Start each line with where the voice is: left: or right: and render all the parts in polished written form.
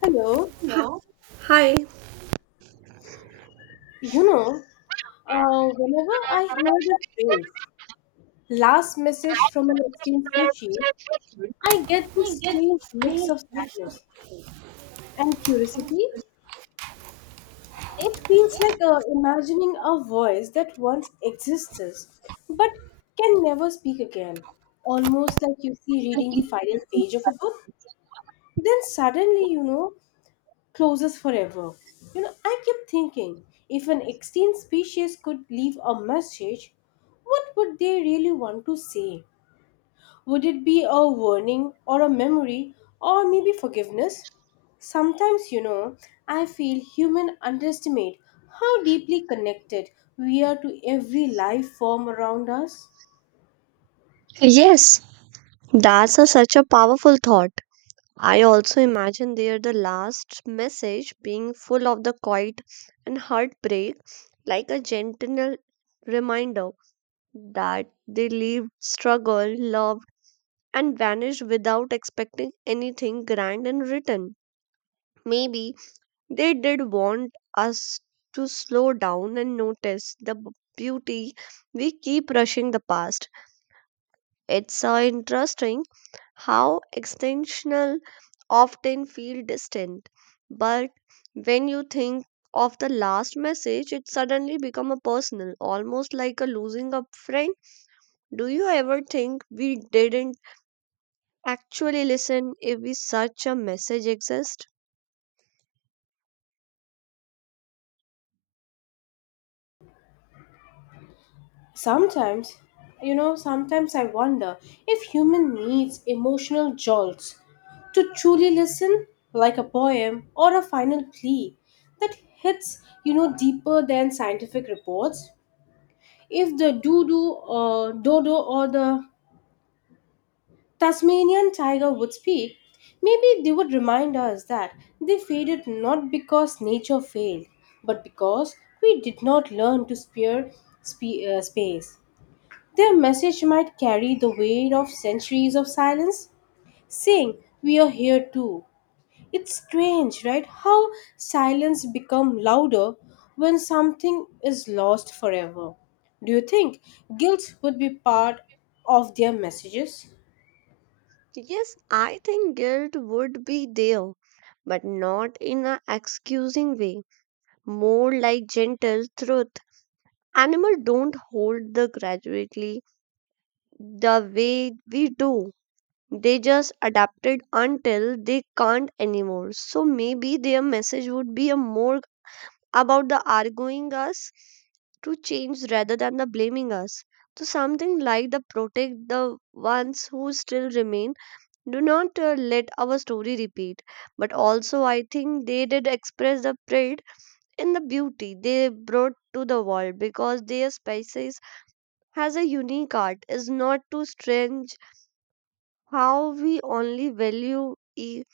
left: Hello.
right: Hello. Hi.
left: You know, Whenever I hear the phrase last message from an extinct species, I get this strange mix of sadness and curiosity. It feels like imagining a voice that once existed but can never speak again. Almost like reading the final page of a book. Then suddenly closes forever. I kept thinking if an extinct species could leave a message, what would they really want to say? Would it be a warning or a memory or maybe forgiveness? Sometimes, I feel human underestimate how deeply connected we are to every life form around us.
right: Yes, such a powerful thought. I also imagine there the last message being full of the quiet and heartbreak, like a gentle reminder that they lived, struggled, loved, and vanished without expecting anything grand in return. Maybe they did want us to slow down and notice the beauty we keep rushing the past. It's interesting how extensional often feel distant, but when you think of the last message it suddenly become a personal, almost like a losing a friend. Do you ever think we didn't actually listen if we such a message exist?
left: Sometimes, you know, sometimes I wonder if human needs emotional jolts to truly listen like a poem or a final plea that hits, deeper than scientific reports. If the doo-doo or dodo or the Tasmanian tiger would speak, maybe they would remind us that they faded not because nature failed, but because we did not learn to spare space. Their message might carry the weight of centuries of silence, saying, we are here too. It's strange, right? How silence become louder when something is lost forever. Do you think guilt would be part of their messages?
right: Yes, I think guilt would be there, but not in a excusing way, more like gentle truth. Animal don't hold the gradually the way we do. They just adapted until they can't anymore. So maybe their message would be a more about the arguing us to change rather than the blaming us. So something like the protect the ones who still remain. Do not let our story repeat. But also, I think they did express the pride in the beauty they brought to the world because their species has a unique art. Is not too strange how we only value e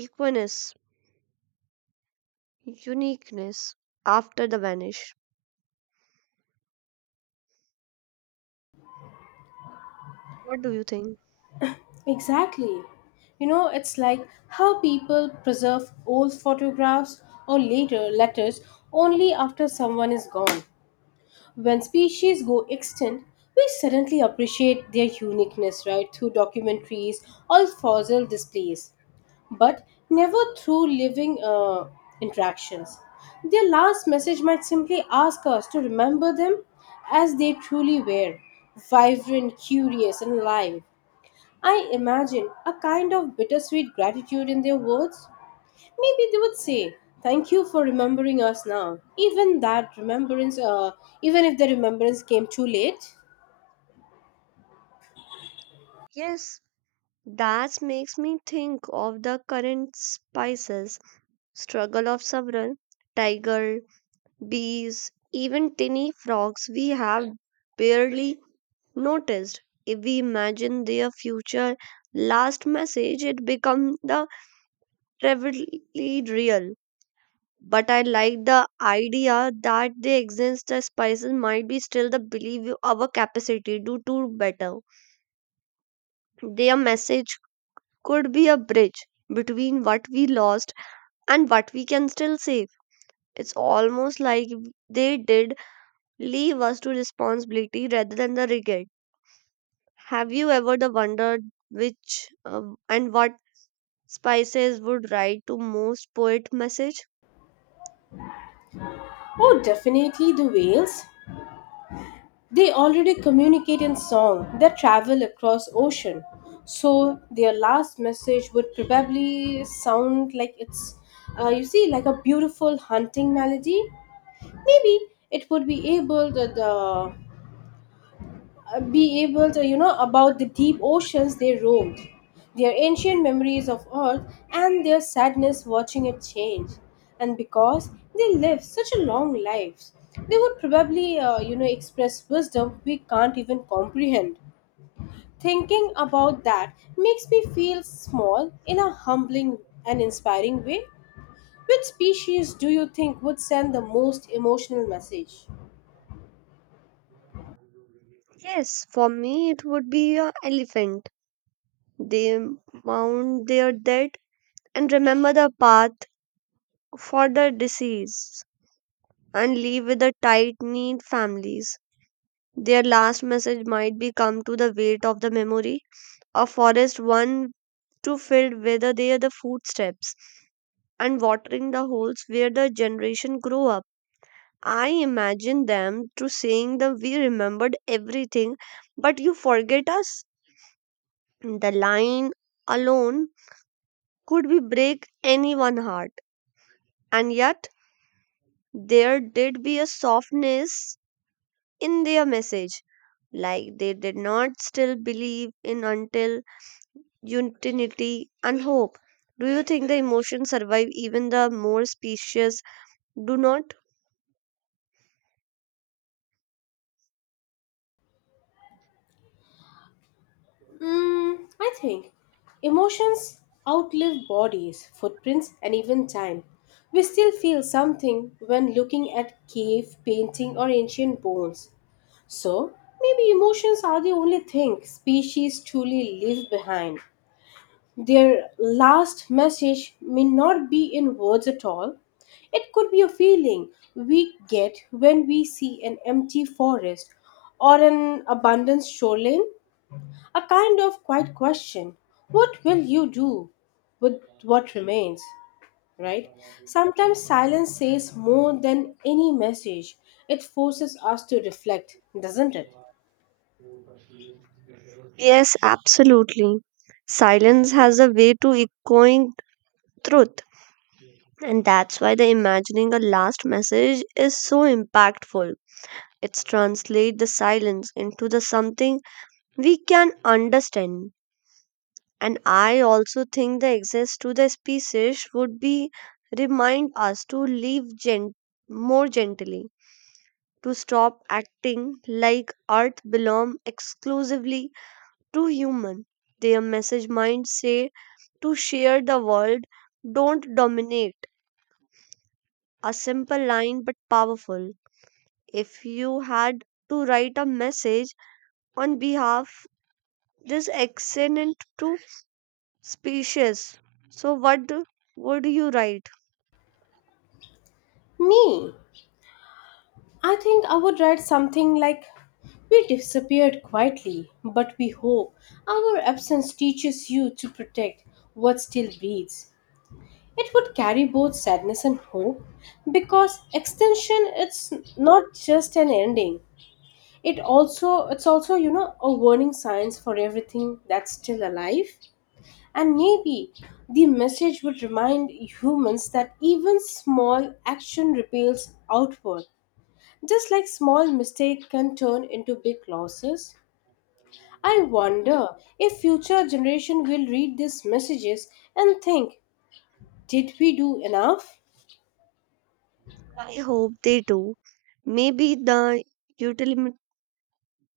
right: Equinus, uniqueness after the vanish. What do you think?
left: Exactly. It's like how people preserve old photographs or later letters only after someone is gone. When species go extinct, we suddenly appreciate their uniqueness, right, through documentaries or fossil displays, but never through living interactions. Their last message might simply ask us to remember them as they truly were vibrant, curious, and alive. I imagine a kind of bittersweet gratitude in their words. Maybe they would say, "Thank you for remembering us now." Even even if the remembrance came too late.
right: Yes, that makes me think of the current spices, struggle of several tiger, bees, even tiny frogs we have barely noticed. If we imagine their future last message, it becomes the vividly real. But I like the idea that they exist the spices might be still the believe our capacity to do better. Their message could be a bridge between what we lost and what we can still save. It's almost like they did leave us to responsibility rather than the regret. Have you ever the wondered which and what spices would write to most poet message?
left: Oh, definitely the whales. They already communicate in song. They travel across ocean, so their last message would probably sound like like a beautiful hunting melody. Maybe it would be able that the be able to, about the deep oceans they roamed, their ancient memories of Earth, and their sadness watching it change. And because they lived such a long lives, they would probably, express wisdom we can't even comprehend. Thinking about that makes me feel small in a humbling and inspiring way. Which species do you think would send the most emotional message?
right: Yes, for me it would be a elephant. They mourn their dead and remember the path for the deceased and leave with the tight knit families. Their last message might be come to the weight of the memory, a forest one to fill whether they are the footsteps and watering the holes where the generation grow up. I imagine them to saying that we remembered everything, but you forget us. The line alone could be break anyone's heart, and yet there did be a softness in their message. Like they did not still believe in until unity and hope. Do you think the emotions survive even the more specious do not?
left: Mm, I think emotions outlive bodies, footprints, and even time. We still feel something when looking at cave painting or ancient bones. So, maybe emotions are the only thing species truly leave behind. Their last message may not be in words at all. It could be a feeling we get when we see an empty forest or an abandoned shoreline. A kind of quiet question. What will you do with what remains? Right? Sometimes silence says more than any message. It forces us to reflect, doesn't it?
right: Yes, absolutely. Silence has a way to echoing truth. And that's why the imagining a last message is so impactful. It's translate the silence into the something we can understand. And I also think the access to the species would be remind us to live more gently, to stop acting like Earth belong exclusively to human. Their message might say to share the world, don't dominate. A simple line but powerful. If you had to write a message on behalf this accident to species, so what would you write?
left: Me, I think I would write something like, we disappeared quietly, but we hope our absence teaches you to protect what still breathes. It would carry both sadness and hope because extension it's not just an ending, it's also a warning signs for everything that's still alive. And maybe the message would remind humans that even small action repels outward, just like small mistake can turn into big losses. I wonder if future generation will read these messages and think, did we do enough?
right: I hope they do. Maybe the ultimate,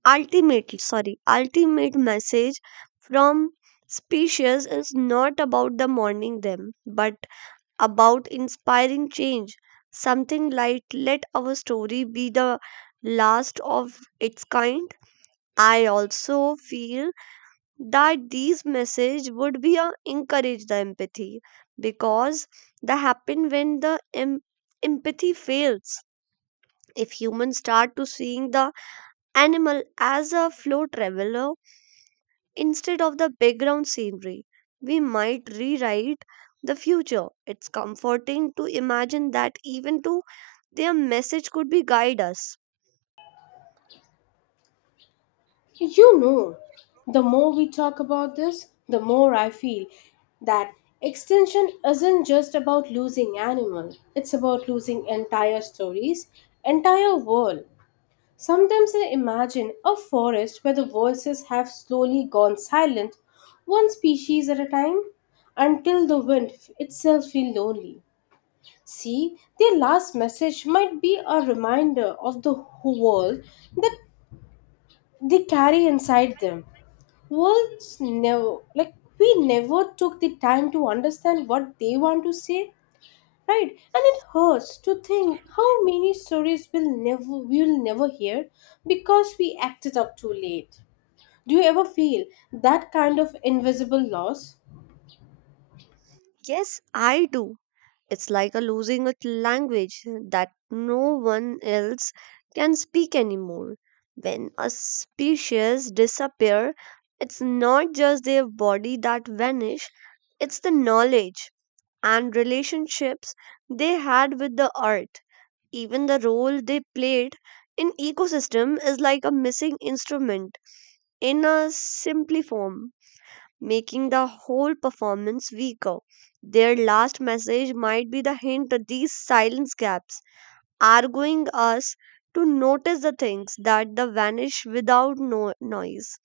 right: ultimate message from species is not about the mourning them, but about inspiring change. Something like let our story be the last of its kind. I also feel that these messages would be a encourage the empathy because that happen when the empathy fails if humans start to seeing the animal as a flow traveler instead of the background scenery, we might rewrite the future. It's comforting to imagine that even to their message could be guide us.
left: You know, the more we talk about this, the more I feel that extinction isn't just about losing animal. It's about losing entire stories, entire world. Sometimes I imagine a forest where the voices have slowly gone silent, one species at a time, until the wind itself feels lonely. See, their last message might be a reminder of the whole world that they carry inside them. Worlds never like we never took the time to understand what they want to say, right? And it hurts to think how many stories will never we will never hear because we acted up too late. Do you ever feel that kind of invisible loss?
right: Yes, I do. It's like a losing a language that no one else can speak anymore. When a species disappear, it's not just their body that vanish, it's the knowledge and relationships they had with the earth. Even the role they played in ecosystem is like a missing instrument in a simply form, making the whole performance weaker. Their last message might be the hint that these silence gaps are going us to notice the things that the vanish without noise.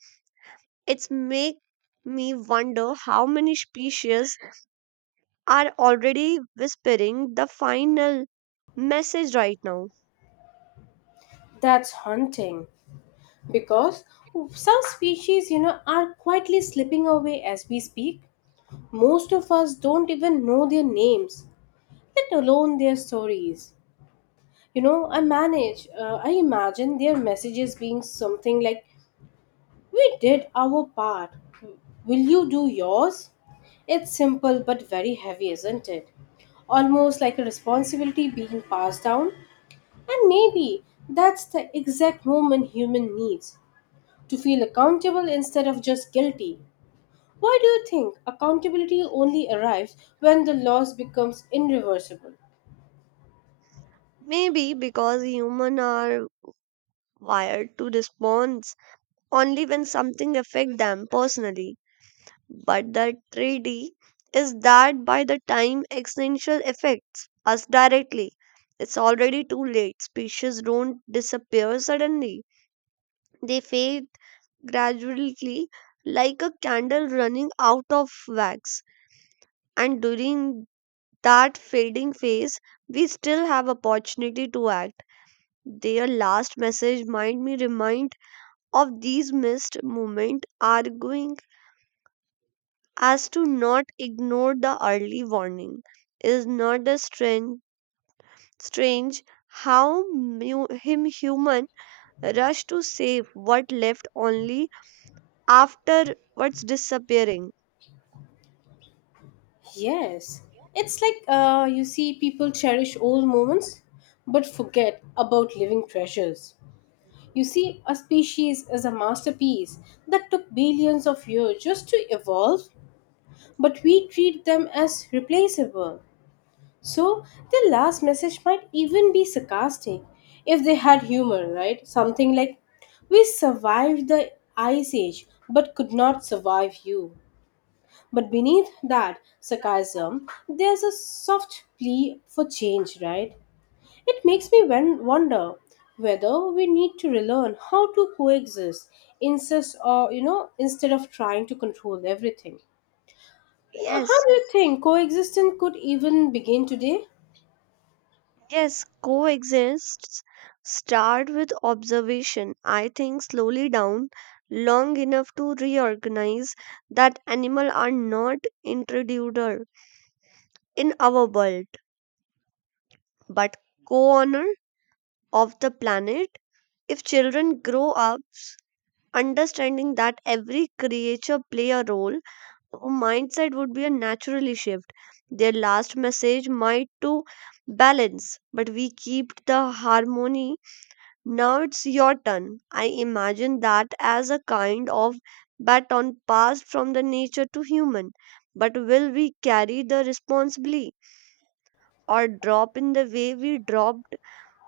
right: It's make me wonder how many species are already whispering the final message right now.
left: That's haunting because some species, are quietly slipping away as we speak. Most of us don't even know their names, let alone their stories. I imagine their messages being something like, we did our part. Will you do yours? It's simple but very heavy, isn't it? Almost like a responsibility being passed down. And maybe that's the exact moment human needs to feel accountable instead of just guilty. Why do you think accountability only arrives when the loss becomes irreversible?
right: Maybe because humans are wired to respond only when something affects them personally. But the tragedy is that by the time existential affects us directly, it's already too late. Species don't disappear suddenly. They fade gradually like a candle running out of wax. And during that fading phase, we still have opportunity to act. Their last message might me remind of these missed moments, arguing as to not ignore the early warning. Is not a strange how mu- him human rush to save what left only after what's disappearing.
left: Yes, it's like people cherish old moments but forget about living treasures. You see, a species is a masterpiece that took billions of years just to evolve, but we treat them as replaceable. So, their last message might even be sarcastic if they had humor, right? Something like, we survived the ice age but could not survive you. But beneath that sarcasm, there's a soft plea for change, right? It makes me wonder whether we need to relearn how to coexist insist or instead of trying to control everything. How
right: Yes,
left: do you think coexistence could even begin today?
right: Yes, coexists. Start with observation. I think slowly down long enough to reorganize that animal are not intruder in our world, but co-owner of the planet. If children grow up understanding that every creature play a role, their mindset would be a naturally shift. Their last message might to balance, but we keep the harmony. Now it's your turn. I imagine that as a kind of baton passed from the nature to human. But will we carry the responsibility or drop in the way we dropped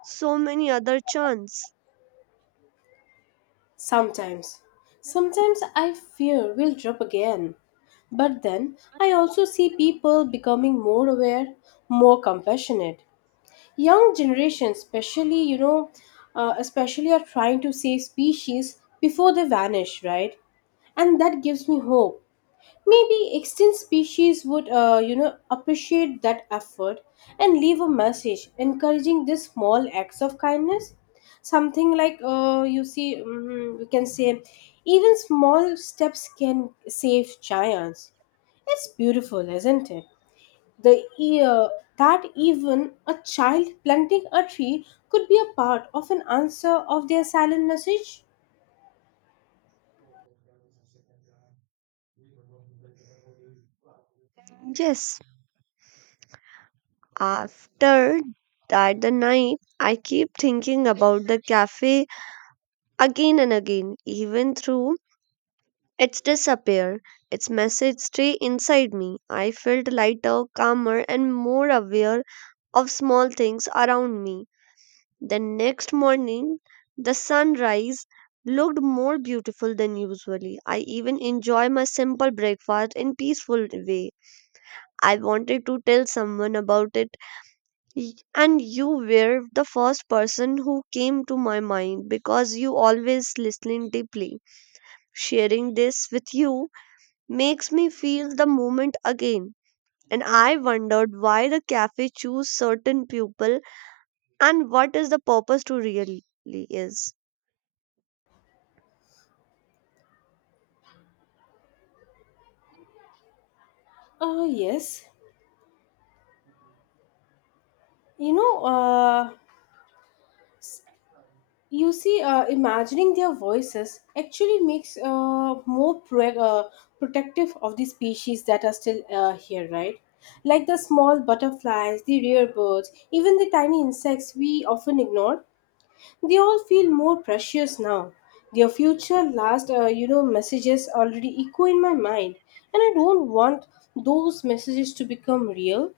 right: so many other chance?
left: Sometimes sometimes I fear we'll drop again, but then I also see people becoming more aware, more compassionate, young generation especially you know especially are trying to save species before they vanish, right? And that gives me hope. Maybe extinct species would appreciate that effort and leave a message encouraging these small acts of kindness, something like we can say even small steps can save giants. It's beautiful, isn't it? The uh that even a child planting a tree could be a part of an answer of their silent message?
right: Yes. After that the night I keep thinking about the cafe again and again, even through its disappear. Its message stay inside me. I felt lighter, calmer and more aware of small things around me. The next morning, the sunrise looked more beautiful than usually. I even enjoy my simple breakfast in peaceful way. I wanted to tell someone about it and you were the first person who came to my mind because you always listening deeply. Sharing this with you makes me feel the moment again and I wondered why the cafe choose certain people and what is the purpose to really is.
left: Yes. You know, uh, Imagining their voices actually makes more protective of the species that are still here, right? Like the small butterflies, the rare birds, even the tiny insects we often ignore. They all feel more precious now. Their future last, messages already echo in my mind, and I don't want those messages to become real.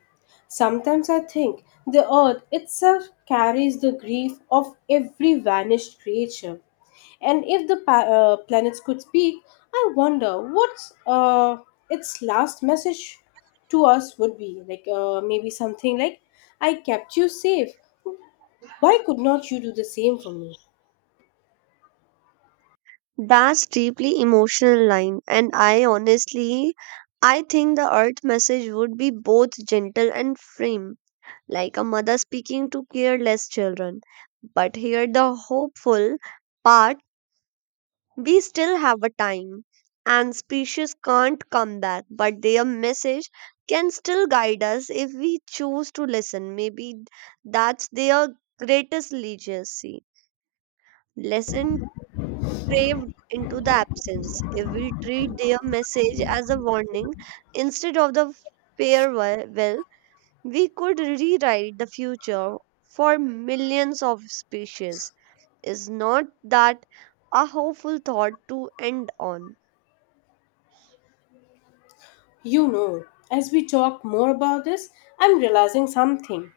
left: Sometimes I think the earth itself carries the grief of every vanished creature. And if the planets could speak, I wonder what uh, its last message to us would be. Like maybe something like, I kept you safe. Why could not you do the same for me?
right: That's deeply emotional line, and I honestly I think the earth message would be both gentle and firm, like a mother speaking to careless children, but here the hopeful part. We still have a time and species can't come back, but their message can still guide us if we choose to listen. Maybe that's their greatest legacy. Listen, craved into the absence. If we treat their message as a warning instead of the farewell, well, we could rewrite the future for millions of species. Is not that a hopeful thought to end on?
left: You know, as we talk more about this, I'm realizing something.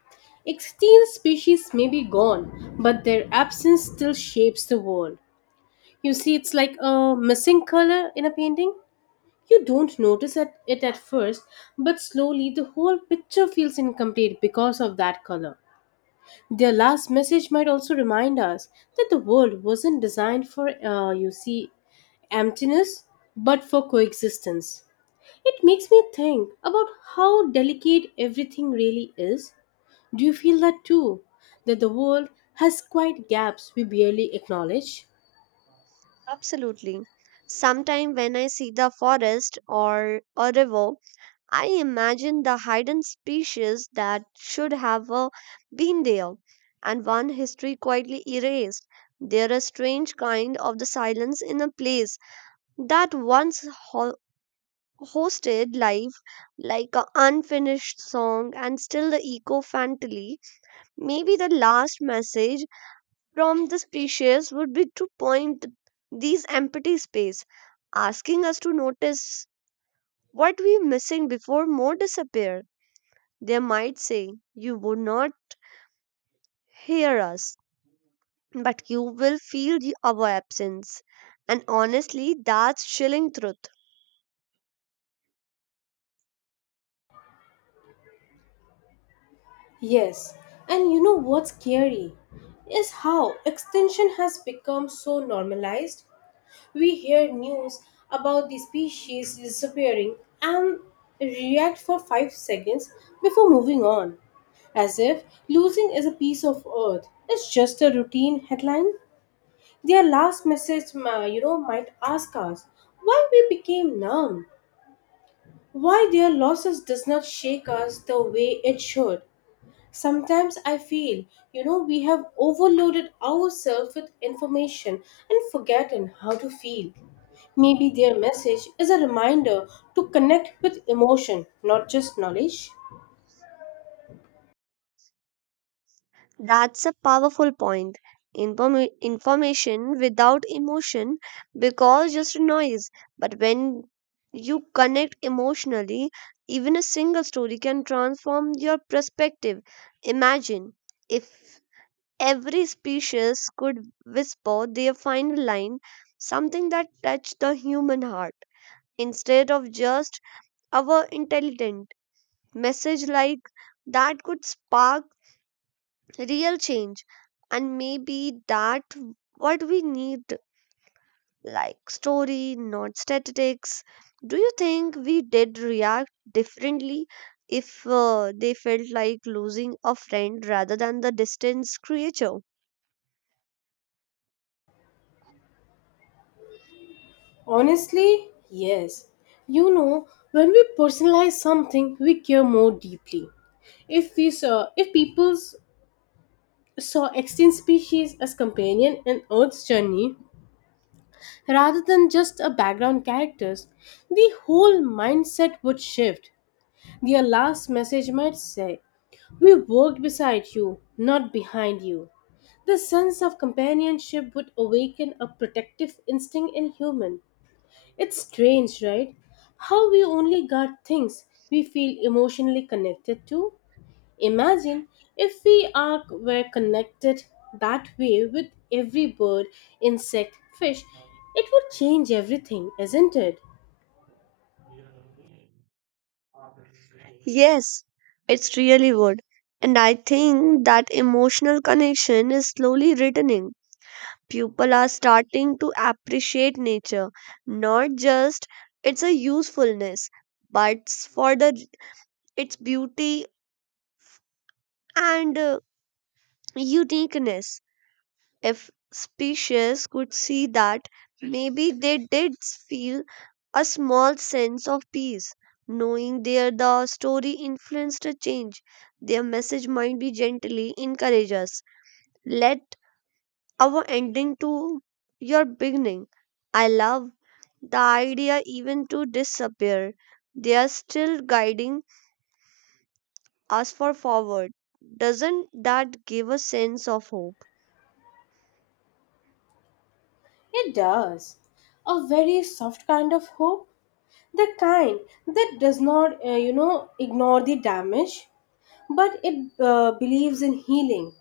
left: Extinct species may be gone, but their absence still shapes the world. You see, it's like a missing color in a painting. You don't notice it at first, but slowly the whole picture feels incomplete because of that color. Their last message might also remind us that the world wasn't designed for, emptiness, but for coexistence. It makes me think about how delicate everything really is. Do you feel that too? That the world has quite gaps we barely acknowledge?
right: Absolutely. Sometime when I see the forest or a river I imagine the hidden species that should have been there, and one history quietly erased. There is a strange kind of the silence in a place that once hosted life, like an unfinished song, and still the echo faintly. Maybe the last message from the species would be to point these empty space, asking us to notice what we missing before more disappear. They might say, "You would not hear us, but you will feel the, our absence." And honestly, that's chilling truth.
left: Yes, and what's scary is how extinction has become so normalized. We hear news about the species disappearing and react for 5 seconds before moving on, as if losing is a piece of earth. It's just a routine headline. Their last message, might ask us why we became numb, why their losses does not shake us the way it should. Sometimes I feel, we have overloaded ourselves with information and forgotten how to feel. Maybe their message is a reminder to connect with emotion, not just knowledge.
right: That's a powerful point. Information without emotion because just noise. But when you connect emotionally, even a single story can transform your perspective. Imagine if every species could whisper their final line, something that touched the human heart, instead of just our intelligent message, like that could spark real change. And maybe that what we need, like story, not statistics. Do you think we did react differently if they felt like losing a friend rather than the distance creature?
left: Honestly, yes. When we personalize something, we care more deeply. If people saw extinct species as companion in Earth's journey rather than just a background characters, the whole mindset would shift. Their last message might say, "We worked beside you, not behind you." The sense of companionship would awaken a protective instinct in humans. It's strange, right? How we only guard things we feel emotionally connected to. Imagine if we are were connected that way with every bird, insect, fish, it would change everything, isn't it?
right: Yes, it's really would. And I think that emotional connection is slowly returning. People are starting to appreciate nature, not just its a usefulness, but for the its beauty and uniqueness. If species could see that, maybe they did feel a small sense of peace, knowing their the story influenced a change. Their message might be gently encourage us. Let our ending to your beginning. I love the idea even to disappear. They are still guiding us for forward. Doesn't that give a sense of hope?
left: It does. A very soft kind of hope, the kind that does not, ignore the damage, but it believes in healing.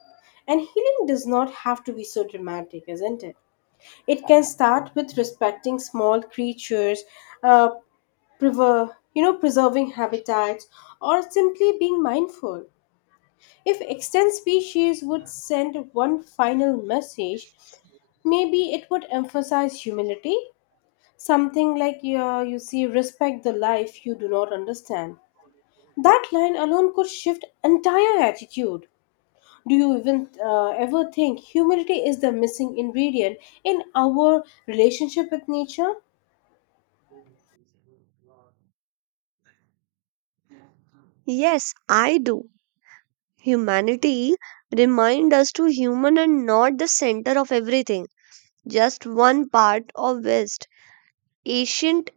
left: And healing does not have to be so dramatic, isn't it? It can start with respecting small creatures, uh, preserving habitats, or simply being mindful. If extinct species would send one final message, maybe it would emphasize humility, something like respect the life you do not understand. That line alone could shift entire attitude. Do you even ever think humility is the missing ingredient in our relationship with nature?
right: Yes, I do. Humanity remind us to human and not the center of everything, just one part of West ancient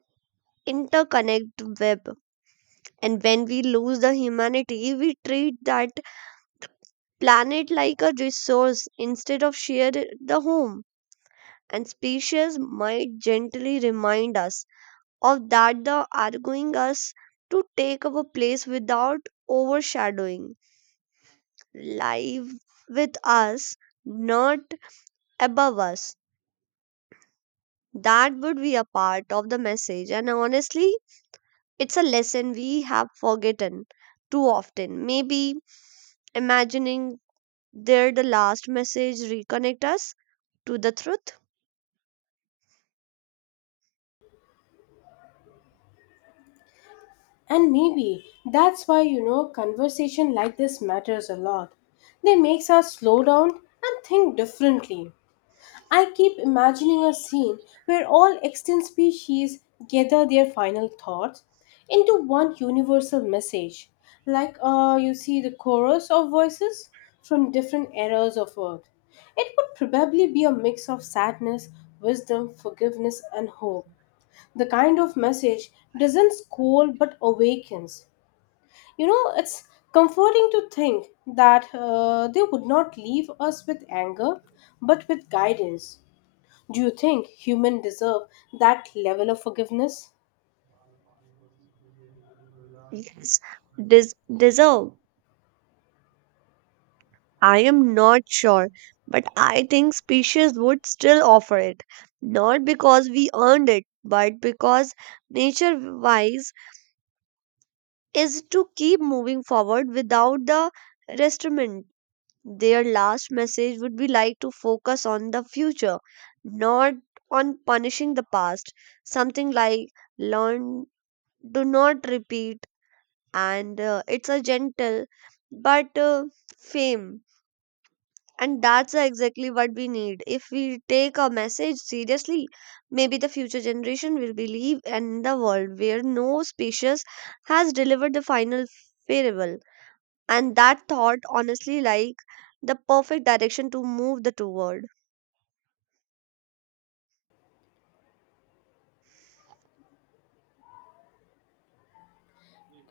right: interconnect web. And when we lose the humanity, we treat that planet like a resource instead of share the home. And species might gently remind us of that the arguing us to take our place without overshadowing life with us, not above us. That would be a part of the message, and honestly, it's a lesson we have forgotten too often. Maybe imagining there the last message reconnect us to the truth.
left: And maybe that's why conversation like this matters a lot. They makes us slow down and think differently. I keep imagining a scene where all extinct species gather their final thoughts into one universal message, like the chorus of voices from different eras of Earth. It would probably be a mix of sadness, wisdom, forgiveness, and hope. The kind of message doesn't scold but awakens. It's comforting to think that they would not leave us with anger, but with guidance. Do you think humans deserve that level of forgiveness?
right: Yes, deserve. I am not sure, but I think species would still offer it. Not because we earned it, but because nature wise is to keep moving forward without the restraint. Their last message would be like to focus on the future, not on punishing the past. Something like learn, do not repeat, and it's a gentle but fame. And that's exactly what we need. If we take a message seriously, maybe the future generation will believe in the world where no species has delivered the final farewell, and that thought honestly like the perfect direction to move the toward.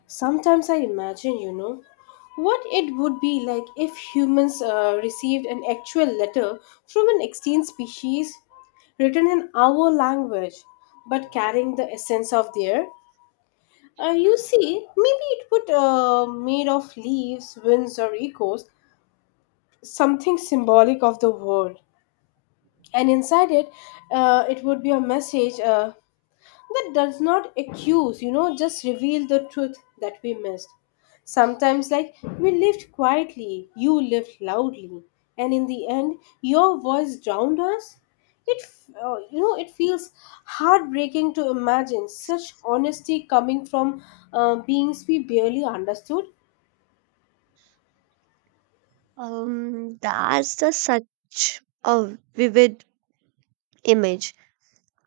left: Sometimes I imagine, what it would be like if humans received an actual letter from an extinct species written in our language but carrying the essence of their. Maybe it would made of leaves, winds, or echoes, something symbolic of the world, and inside it it would be a message that does not accuse, just reveal the truth that we missed sometimes, like we lived quietly, you lived loudly, and in the end your voice drowned us. It it feels heartbreaking to imagine such honesty coming from beings we barely understood.
right: That's the such a vivid image.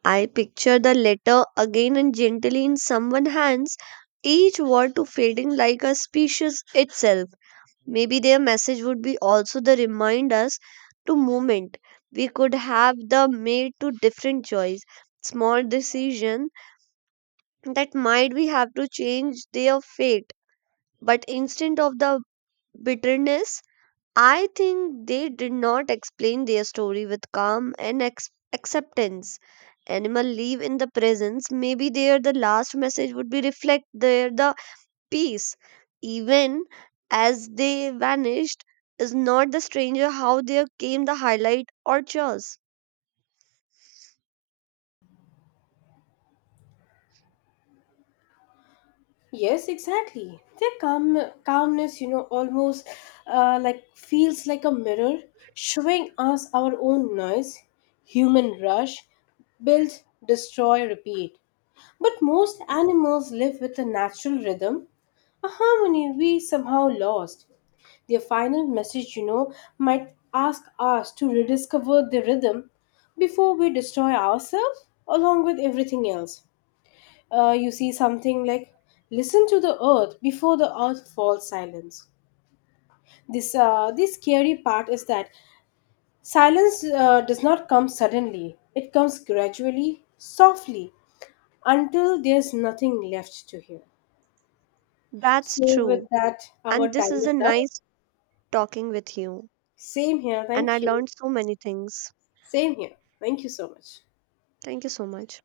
right: I picture the letter again and gently in someone's hands, each word to fading like a species itself. Maybe their message would be also the reminders to moment we could have the made to different choice, small decision that might we have to change their fate. But instead of the bitterness, I think they did not explain their story with calm and acceptance. Animal live in the presence. Maybe there the last message would be reflect there the peace. Even as they vanished, is not the stranger how there came the highlight or chores.
left: Yes, exactly. Their calmness, almost like feels like a mirror, showing us our own noise, human rush, build, destroy, repeat. But most animals live with a natural rhythm, a harmony we somehow lost. Their final message, might ask us to rediscover the rhythm before we destroy ourselves along with everything else. Something like, listen to the earth before the earth falls silence. This scary part is that silence does not come suddenly, it comes gradually, softly, until there's nothing left to hear.
right: That's
left: So with
right: true.
left: that, our
right: And this
left: time
right: is a
left: is up.
right: nice talking with you.
left: Same here,
right: And I
left: thank you.
right: learned so many things.
left: Same here, thank you so much.
right: Thank you so much.